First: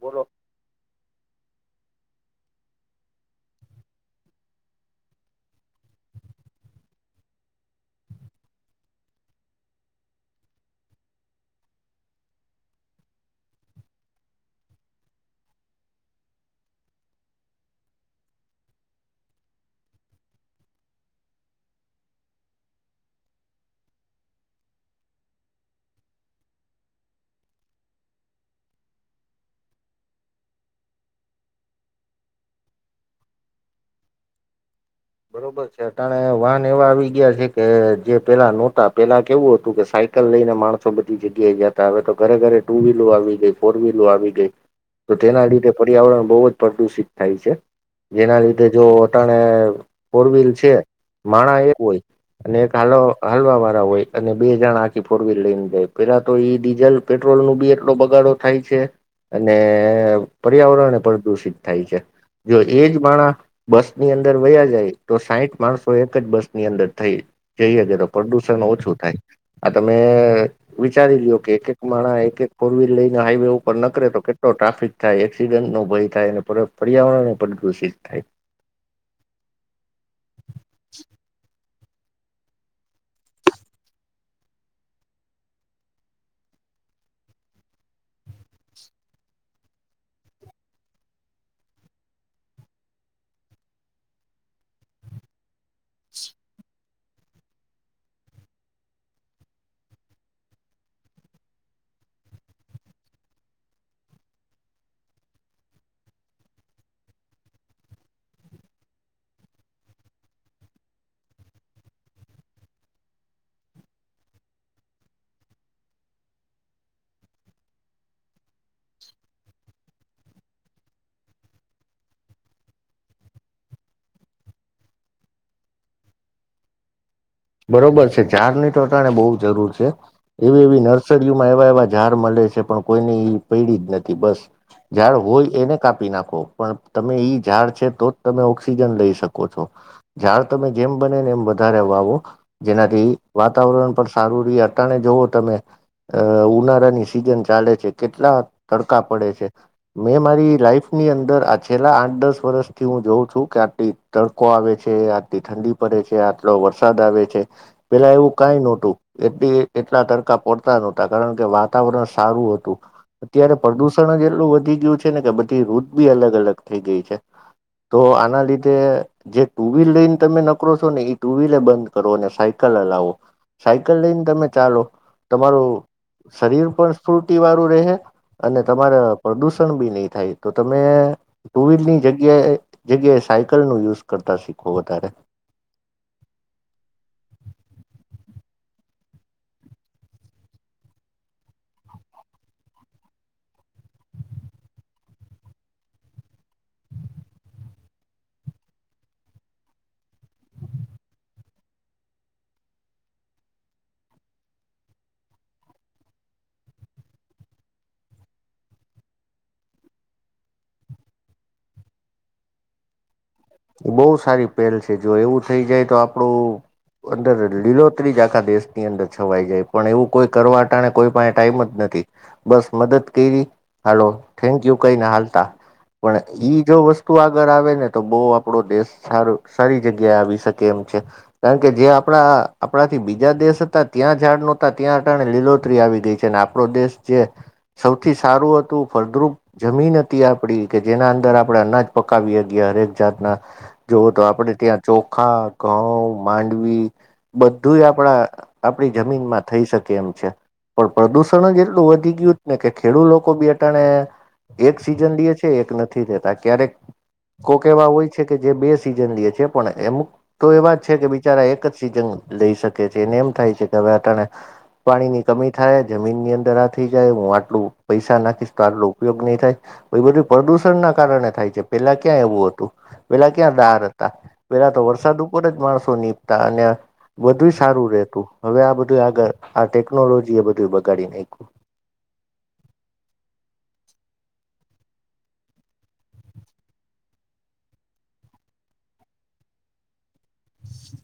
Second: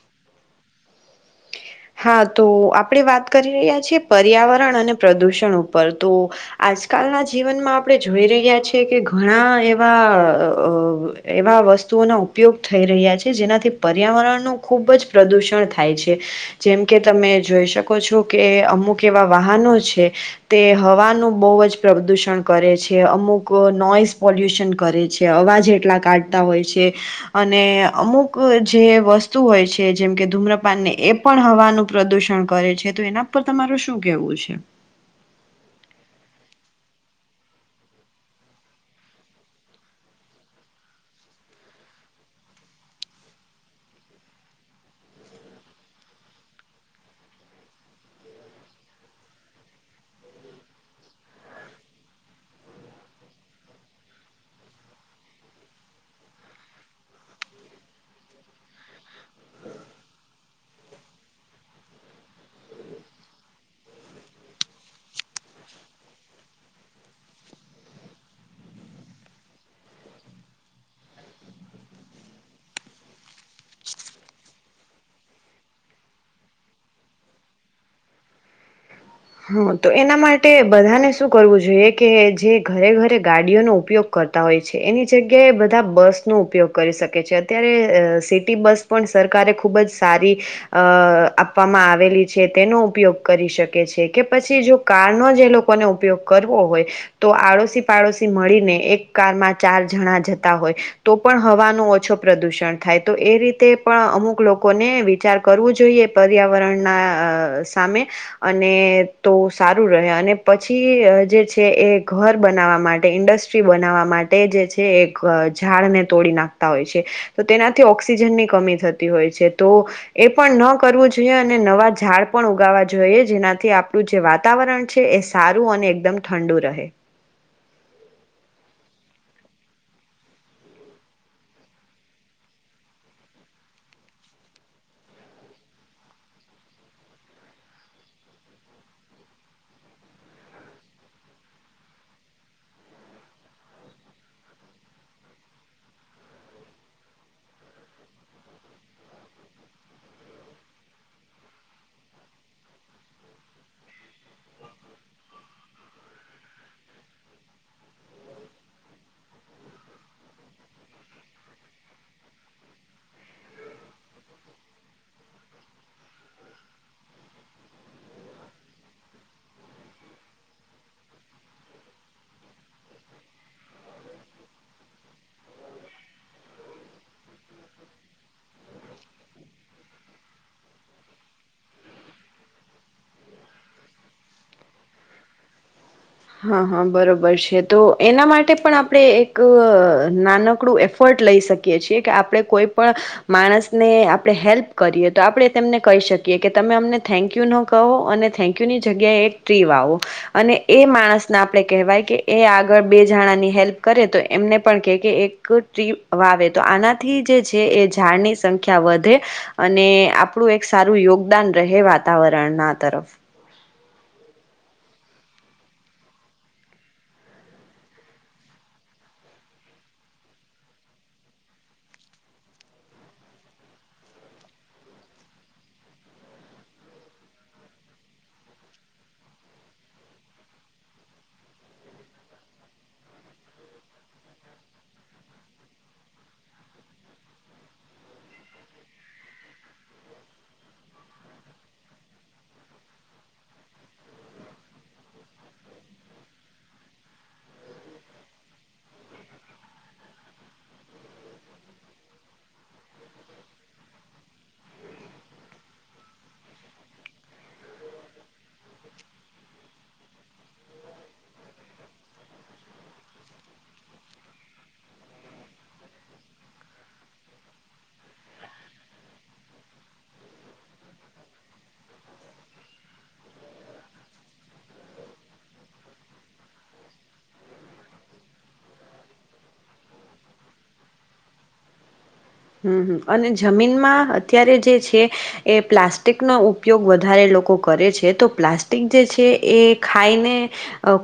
બર હા તો આપણે વાત કરી રહ્યા છીએ પર્યાવરણ અને પ્રદૂષણ ઉપર, તો આજકાલના જીવનમાં આપણે જોઈ રહ્યા છીએ કે ઘણા એવા એવા વસ્તુઓના ઉપયોગ થઈ રહ્યા છે જેનાથી પર્યાવરણનું ખુબ જ પ્રદુષણ થાય છે. જેમકે તમે જોઈ શકો છો કે અમુક એવા વાહનો છે, તે હવાનું બહુ જ પ્રદૂષણ કરે છે અમુક નોઇઝ પોલ્યુશન કરે છે અવાજ એટલા કાઢતા હોય છે, અને અમુક જે વસ્તુ હોય છે જેમકે ધૂમ્રપાનને એ પણ હવાનું પ્રદુષણ કરે છે તો એના પર તમારું શું કેવું છે? બરોબર છે અટણે વાહન એવા આવી ગયા છે કે, જે પેલા નહોતા પેલા કેવું હતું કે સાયકલ લઈને માણસો બધી જગ્યાએ જતા આવે તો ઘરે ઘરે ટુ વ્હીલો આવી ગઈ ફોર વ્હીલો આવી ગઈ તો તેના લીધે પર્યાવરણ બહુ જ પ્રદુષિત થાય છે, જેના લીધે જો અટણે ફોર વ્હીલ છે, માણા એ હોય અને એક હાલ હાલવા વાળા હોય અને બે જણા આખી ફોર વ્લ લઈને જાય પેલા તો ઈ ડીઝલ પેટ્રોલ નું બી એટલો બગાડો થાય છે, અને પર્યાવરણ પ્રદુષિત થાય છે, જો એજ માણા બસ ની અંદર વયા જાય તો સાઈઠ માણસો એક જ બસ ની અંદર થઈ જઈ હકે તો પ્રદુષણ ઓછું થાય, આ તમે વિચારી લ્યો કે એક એક માણા એક એક ફોર વ્હીલ લઈને હાઈવે ઉપર નકરે તો કેટલો ટ્રાફિક થાય એક્સિડન્ટ નો ભય થાય, પર્યાવરણ પ્રદુષિત થાય. હ, તો એના માટે બધાને શું કરવું જોઈએ કે જે ઘરે ઘરે ગાડીઓનો ઉપયોગ કરતા હોય છે, એની જગ્યાએ બધા બસનોો ઉપયોગ કરી શકે છે અત્યારે સિટી બસ પણ સરકારે ખુબ જ સારી અ આપવામાં આવેલી છે. તેનો ઉપયોગ કરી શકે છે. કે પછી જો કારનો જે લોકોને ઉપયોગ કરવો હોય તો આડોશી પાડોશી મળીને એક કારમાં ચાર જણા જતા હોય. તો પણ હવાનું ઓછો પ્રદૂષણ થાય તો એ રીતે પણ અમુક લોકોને વિચાર કરવો જોઈએ પર્યાવરણના સામે અને તો સારું રહે અને પછી જે છે એ ઘર બનાવવા માટે, ઇન્ડસ્ટ્રી બનાવવા માટે જે છે એ ઝાડને તોડી નાખતા હોય છે, તો તેનાથી ઓક્સિજનની કમી થતી હોય છે તો એ પણ ન કરવું જોઈએ અને નવા ઝાડ પણ ઉગાવા જોઈએ જેનાથી આપું જે વાતાવરણ છે એ સારું અને એકદમ ઠંડુ રહે. બરોબર છે ઝાડની તો તને બહુ જરૂર છે, એવી એવી નર્સરીઓમાં એવા એવા ઝાડ મળે છે પણ કોઈને પૈડી જ નથી બસ ઝાડ હોય એને કાપી નાખો પણ તમે ઈ ઝાડ છે તો જ તમે ઓક્સિજન લઈ શકો છો ઝાડ તમે જેમ બને ને એમ વધારે વાવો. જેનાથી વાતાવરણ પણ સારું ર અણે જોવો તમે ઉનાળાની સિઝન ચાલે છે, કેટલા તડકા પડે છે મેં મારી લાઈફની અંદર આ છેલ્લા આઠ દસ વર્ષથી હું જોઉં છું કે આટલી તડકો આવે છે, આટલી ઠંડી પડે છે, આટલો વરસાદ આવે છે. પેલા એવું કઈ નહોતું એ એટલા તરકા પડતા ન હોતા, કારણ કે વાતાવરણ સારું હતું અત્યારે પ્રદુષણ જ એટલું વધી ગયું છે ને કે બધી રુધ બી અલગ અલગ થઈ ગઈ છે. તો આના લીધે જે ટુ વ્હીલ લઈને તમે નકરો છો ને એ ટુ વ્લે બંધ કરો અને સાયકલ લવો સાયકલ લઈને તમે ચાલો તમારું શરીર પણ સ્ફૂર્તિ વાળું રહે અને તમારા પ્રદુષણ બી નહી થાય. તો તમે ટુ વ્હીલની જગ્યાએ જગ્યાએ સાયકલ નું યુઝ કરતા શીખો વધારે. હા હા બરોબર છે તો એના માટે પણ આપણે એક નાનકડું એફર્ટ લઈ શકીએ છીએ કે આપણે કોઈ પણ માણસને આપણે હેલ્પ કરીએ તો આપણે તેમને કહી શકીએ કે તમે અમને થેન્ક યુ ન કહો અને થેન્કયુની જગ્યાએ એક ટ્રી આવો અને એ માણસને આપણે કહેવાય કે એ આગળ બે જણાની હેલ્પ કરે તો એમને પણ કે કે એક ટ્રી વાવે તો આનાથી જે છે એ ઝાડની સંખ્યા વધે અને આપણું એક સારું યોગદાન રહે વાતાવરણના તરફ. બહુ સારી પહેલ છે જો એવું થઈ જાય તો આપણું અંદર લીલોત્રી જ આખા દેશની અંદર છવાઈ જાય, પણ એવું કોઈ કરવા ટાણે કોઈ પણ ટાઈમ જ નથી બસ મદદ કરી હાલો થેન્ક યુ કઈ ને હાલતા પણ ઈ જો વસ્તુ આગળ આવે ને તો બો આપણો દેશ સારું સારી જગ્યાએ આવી શકે એમ છે, કારણ કે જે આપણા આપણાથી બીજા દેશ હતા ત્યાં ઝાડ નોતા ત્યાં અટાણે લીલોતરી આવી ગઈ છે અને આપણો દેશ જે સૌથી સારું હતું ફળદ્રુપ જમીન હતી આપડી કે જેના અંદર આપણે અનાજ પકાવી ગયા હરેક જાતના જોવ તો આપણે ત્યાં ચોખા, ઘઉં, માંડવી બધું આપણા આપડી જમીનમાં થઈ શકે એમ છે, પણ પ્રદુષણ જ એટલું વધી ગયું જ ને કે ખેડૂત લોકો બી અટાણે એક સીઝન લે છે, એક નથી રહેેતા ક્યારેક કોક એવા હોય છે જે કે બે સિઝન લઈ છે પણ અમુક તો એવા જ છે કે બિચારા એક જ સીઝન લઈ શકે છે એને એમ થાય છે કે અટાણે પાણીની કમી થાય જમીનની અંદર આ થઈ જાય હું આટલું પૈસા નાખીશ તો આટલો ઉપયોગ નહી થાય, બધું પ્રદુષણ ના કારણે થાય છે પેલા ક્યાં એવું હતું. પેલા ક્યાં ડાર હતા પેલા તો વરસાદ ઉપર જ માણસો નીપતા અને બધું સારું રતું હવે આ બધું આગળ આ ટેકનોલોજી એ બધું બગાડી નાખ્યું. હમ અને જમીનમાં અત્યારે જે છે એ પ્લાસ્ટિકનો ઉપયોગ વધારે લોકો કરે છે, તો પ્લાસ્ટિક જે છે એ ખાઈને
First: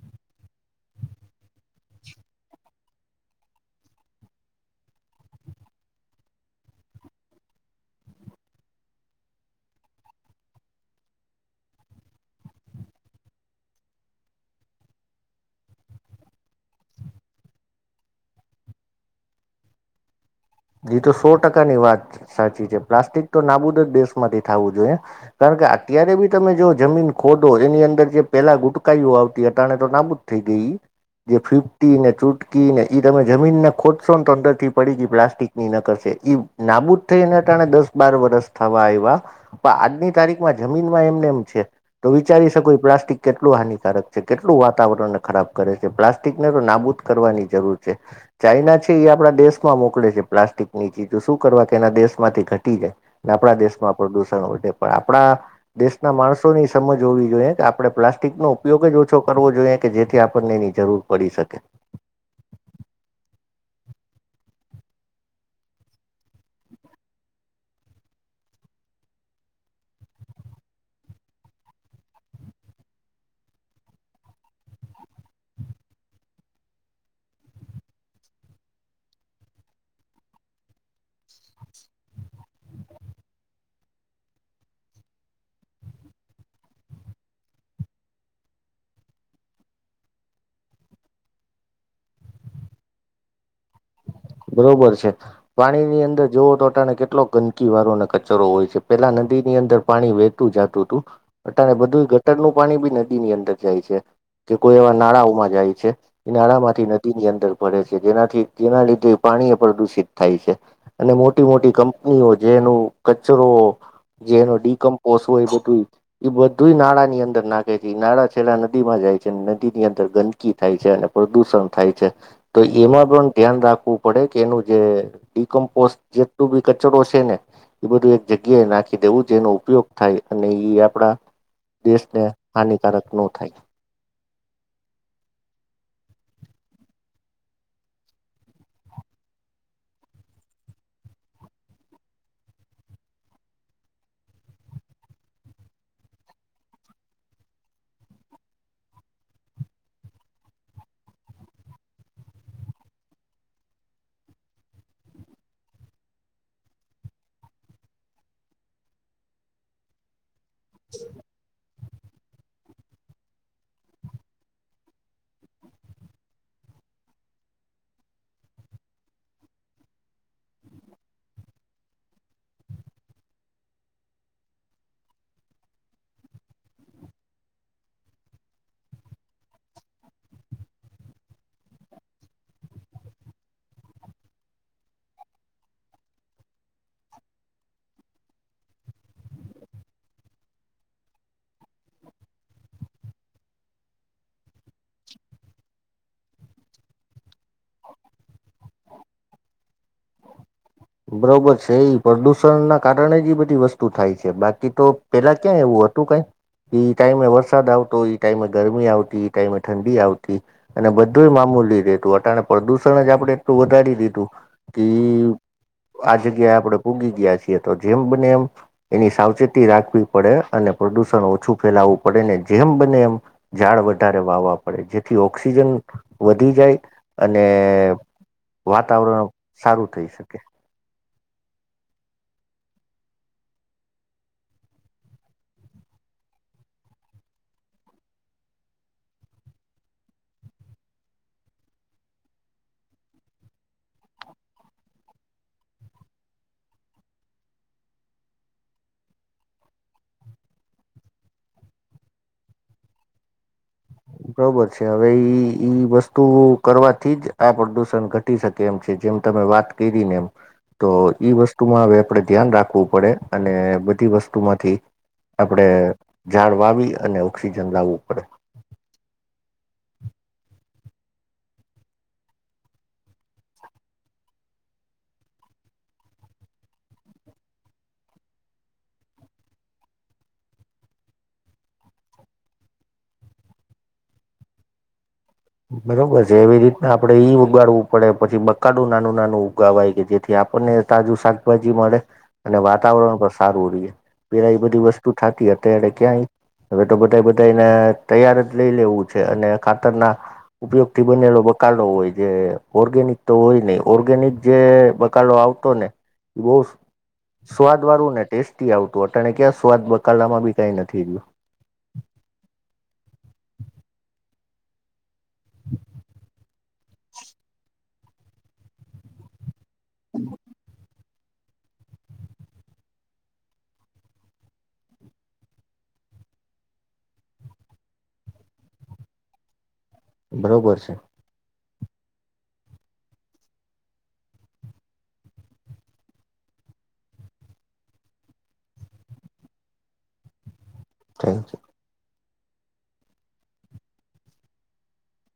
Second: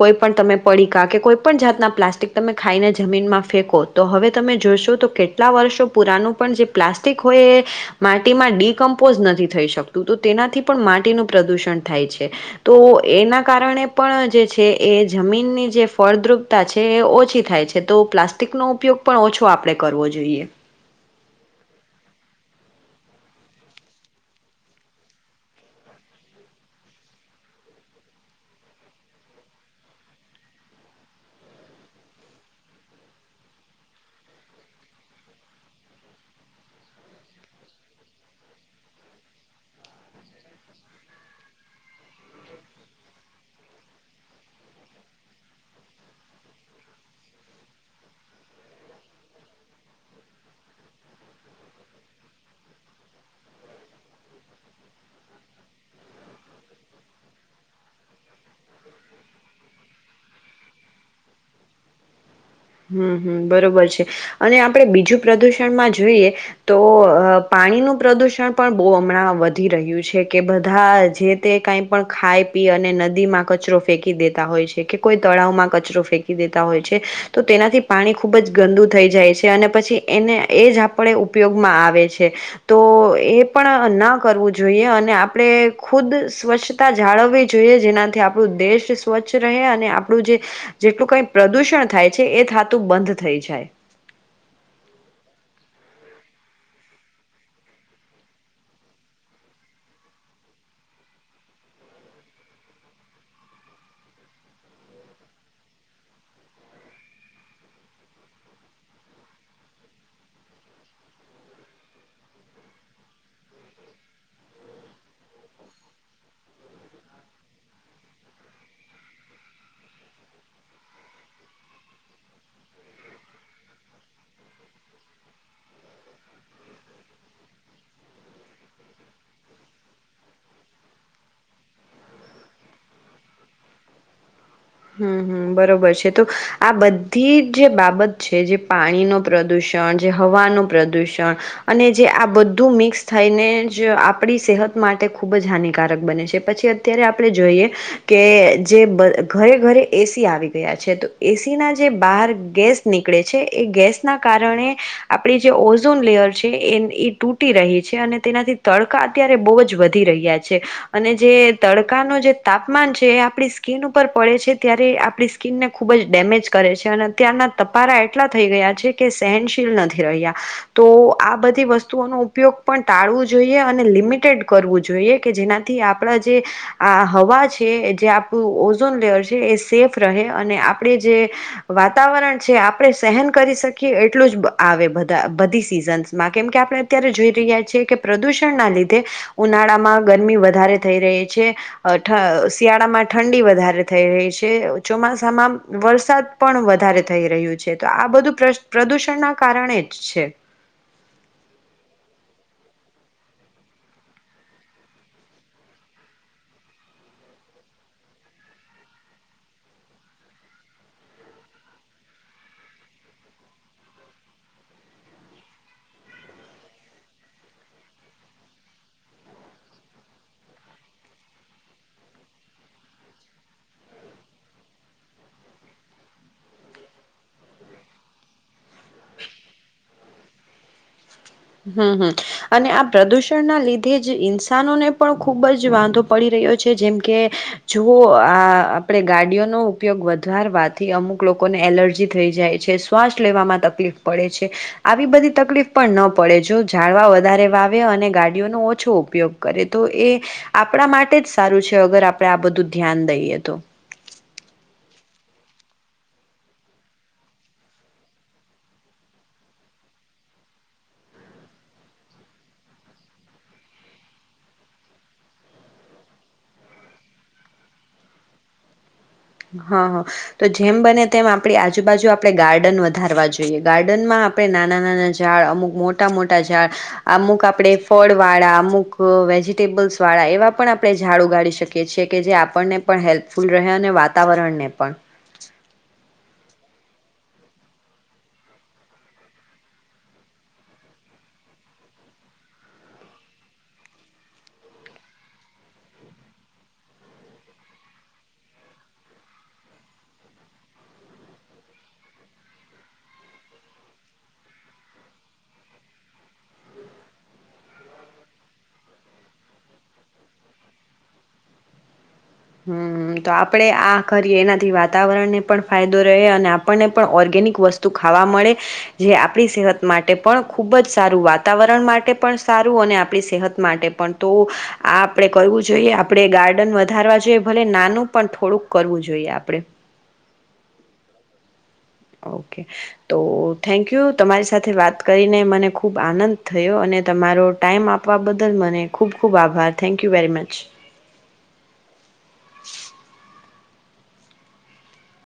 કોઈ પણ તમે પડીકા કે કોઈ પણ જાતના પ્લાસ્ટિક તમે ખાઈને જમીનમાં ફેંકો તો હવે તમે જોશો તો કેટલા વર્ષો પુરાનું પણ જે પ્લાસ્ટિક હોય એ માટીમાં ડડીિકમ્પોઝ નથી થઈ શકતું તો તેનાથી પણ માટીનું પ્રદૂષણ થાય છે, તો એના કારણે પણ જે છે એ જમીનની જે ફળદ્રુપતા છે એ ઓછી થાય છે તો પ્લાસ્ટિકનો ઉપયોગ પણ ઓછો આપણે કરવો જોઈએ. એ તો સો ટકાની વાત સાચી છે પ્લાસ્ટિક તો નાબૂદ જ દેશ માંથી થવું જોઈએ કારણ કે અત્યારે બી તમે જો જમીન ખોદો એની અંદર જે પેલા ગુટકાઈઓ આવતી અ તણે તો નાબૂદ થઈ ગઈ જે ફીફતી ને ચૂટકી ને એ તમે જમીનને ખોદશો ને તો અંદર થી પડી ગઈ પ્લાસ્ટિક નાબૂદ થઈ એને કારણે દસ બાર વરષ થવા આવ્યા પણ આજની તારીખમાં જમીનમાં એમને એમ છે તો વિચારી શકો પ્લાસ્ટિક કેટલું હાનિકારક છે કેટલું વાતાવરણને ખરાબ કરે છે પ્લાસ્ટિકને તો નાબૂદ કરવાની જરૂર છે. ચાઈના છે એ આપડા દેશમાં મોકલે છે. પ્લાસ્ટિકની ચીજો શું કરવા કે એના દેશ માંથી ઘટી જાય આપણા દેશમાં પ્રદુષણ વધે પણ આપણા દેશના માણસો ની સમજ હોવી જોઈએ કે આપણે પ્લાસ્ટિકનો ઉપયોગ જ ઓછો કરવો જોઈએ કે જેથી આપણને એની જરૂર પડી શકે. હમ હમ બરોબર છે, અને આપણે બીજું પ્રદુષણમાં જોઈએ તો પાણીનું પ્રદુષણ પણ બહુ હમણાં વધી રહ્યું છે કે બધા જે તે કઈ પણ ખાય પી અને નદીમાં કચરો ફેંકી દેતા હોય છે, કે કોઈ તળાવમાં કચરો ફેંકી દેતા હોય છે. તો તેનાથી પાણી ખૂબ જ ગંદુ થઈ જાય છે અને પછી એને એ જ આપણે ઉપયોગમાં આવે છે તો એ પણ ના કરવું જોઈએ અને આપણે ખુદ સ્વચ્છતા જાળવવી જોઈએ જેનાથી આપણું દેશ સ્વચ્છ રહે અને આપણું જે જેટલું કંઈ પ્રદૂષણ થાય છે એ થાતું બંધ થઈ જાય. બરોબર છે પાણીની અંદર જવો તો અટાણે કેટલો ગંદકી વાળ અને કચરો હોય છે પેલા નદી ની અંદર પાણી વહેતું જતું હતું અટણે બધું ગટરનું પાણી બી નદી ની અંદર જાય છે કે કોઈ એવા નાળાઓમાં જાય છે એ નાળા માંથી નદી ની અંદર ભરેે છે જેનાથી જેના લીધે. પાણી એ પ્રદુષિત થાય છે અને મોટી મોટી કંપનીઓ જેનું કચરો જેનો ડીિકમ્પોસ હોય એ બધું એ બધું નાળા ની અંદર નાખે છે એ નાળા છેલ્લા નદીમાં જાય છે નદી ની અંદર ગંદકી થાય છે અને પ્રદુષણ થાય છે તો એમાં પણ ધ્યાન રાખવું. પડે કે એનું જે ડીિકમ્પોસ્ટ જેટલું બી કચરો છે ને એ બધું એક જગ્યાએ નાખી દેવું જેનો ઉપયોગ થાય અને એ આપડા દેશને હાનિકારક ન થાય. હ બરાબર છે તો આ બધી જે બાબત છે જે પાણીનું પ્રદૂષણ જે હવાનું પ્રદૂષણ અને જે આ બધું મિક્સ થઈને જ આપણી સેહત માટે ખૂબ જ હાનિકારક બને છે પછી અત્યારે આપણે જોઈએ કે જે ઘરે ઘરે. એસી આવી ગયા છે તો એસી ના જે બહાર ગેસ નીકળે છે એ ગેસના કારણે આપડી જે ઓઝોન લેયર છે એ એ તૂટી રહી છે અને તેનાથી તડકા અત્યારે બહુ જ વધી રહ્યા છે. અને જે ત કા નો જે તાપમાન છે એ આપણી સ્કીન ઉપર પડે છે. ત્યારે આપણી સ્કીિનને ખૂબ જ ડેમેજ કરે છે અને અત્યારના તપારા એટલા થઈ ગયા છે કે સહનશીલ નથી રહ્યા તો આ બધી વસ્તુઓનો ઉપયોગ પણ ટાળવું જોઈએ અને લિમિટેડ કરવું જોઈએ કે જેનાથી આપણા જે આ હવા છે જે આપણું ઓઝોન લેયર. એ સેફ રહે અને આપણે જે વાતાવરણ છે આપણે સહન કરી શકીએ એટલું જ આવે બધી સીઝન્સમાં કેમકે આપણે અત્યારે જોઈ રહ્યા છીએ કે પ્રદૂષણના લીધે ઉનાળામાં ગરમી વધારે થઈ રહી છે શિયાળામાં ઠંડી વધારે. થઈ રહી છે ચોમાસામાં વરસાદ પણ વધારે થઈ રહ્યું છે તો આ બધું પ્રદુષણના કારણે જ છે. બરોબર છે એ પ્રદુષણના કારણે જ એ બધી વસ્તુ થાય છે બાકી તો પેલા ક્યાં એવું હતું ઈ ટાઈમે વરસાદ આવતો ઈ ટાઈમે ગરમી આવતી ઈ ટાઈમે ઠંડી આવતી અને બધું મામૂલી રહેેતું અટ પ્રદુષણ જ આપણે એટલું વધારી દીધું કે. આ જગ્યાએ આપણે ભૂગી ગયા છીએ તો જેમ બને એમ એની સાવચેતી રાખવી પડે અને પ્રદુષણ ઓછું ફેલાવવું પડે ને જેમ બને એમ ઝાડ વધારે વાવવા પડે જેથી ઓક્સિજન વધી જાય અને વાતાવરણ સારું થઈ શકે. હમ હમ અને આ પ્રદુષણના લીધે જ ઇન્સાનોને પણ ખૂબ જ વાંધો પડી રહ્યો છે જેમ કે જો આ આપણેે ગાડીઓનો ઉપયોગ વધારવાથી અમુક લોકોને એલર્જી થઈ જાય છે શ્વાસ લેવામાં તકલીફ પડે છે આવી બધી તકલીફ પણ ન. પડે જો જાળવા વધારે વાવે અને ગાડીઓનો ઓછો ઉપયોગ કરે તો એ આપણા માટે જ સારું છે અગર આપણે આ બધું ધ્યાન દઈએ તો. બરોબર છે હવે ઈ વસ્તુ કરવાથી જ આ પ્રદુષણ ઘટી શકે એમ છે જેમ તમે વાત કરી ને એમ તો ઈ વસ્તુમાં હવે આપણે ધ્યાન રાખવું પડે અને બધી વસ્તુમાંથી આપણેે ઝાડ વાવી અને ઓક્સિજન લાવવું પડે. હા હ તો જેમ બને તેમ આપણી આજુબાજુ આપણે ગાર્ડન વધારવા જોઈએ ગાર્ડનમાં આપણે નાના નાના ઝાડ અમુક મોટા મોટા ઝાડ અમુક આપણેે ફળ વાળા અમુક વેજીિટેબલ્સ વાળા એવા પણ આપણે ઝાડ ઉગાડી શકીએ છીએ કે જે આપણને પણ હેલ્પફુલ રહે અને વાત. વાતાવરણને પણ. બરોબર છે એવી રીતના આપડે ઈ ઉગાડવું પડે પછી બકાડું નાનું નાનું ઉગાવાય કે જેથી આપણને તાજું શાકભાજી મળે અને વાતાવરણ પણ સારું રએ પેલા એ બધી વસ્તુ થતી અત્યારે ક્યાંય હવે તો બધા બધાને તૈયાર જ લઈ લેવું છે અને ખાતરના. ઉપયોગ થી બનેલો બકાલો હોય જે ઓર્ગેનિક તો હોય નહ ઓર્ગેનિક જે બકાલોો આવતો ને એ બહુ સ્વાદ વાળું ને ટેસ્ટી આવતું અટણે ક્યાં સ્વાદ બકાલા માં બી કઈ નથી રહું. હમ તો આપણે આ કરીએ એનાથી વાતાવરણને પણ ફાયદો રહે અને આપણને પણ ઓર્ગેનિક વસ્તુ ખાવા મળે જે આપણી સહત. માટે પણ ખૂબ જ. સારું વાતાવરણ માટે પણ સારું અને આપણી સેહત માટે પણ તો આ આપણે કરવું જોઈએ આપણે ગાર્ડન વધારવા. આજે ભલે નાનું પણ થોડુંક કરવું જોઈએ આપડે. બરોબર છે. ઓકે તો થેન્કયુ તમારી સાથે વાત કરીને મને ખૂબ આનંદ થયો અને તમારો ટાઈમ આપવા બદલ મને ખૂબ ખૂબ આભાર thank you very much. Thank y.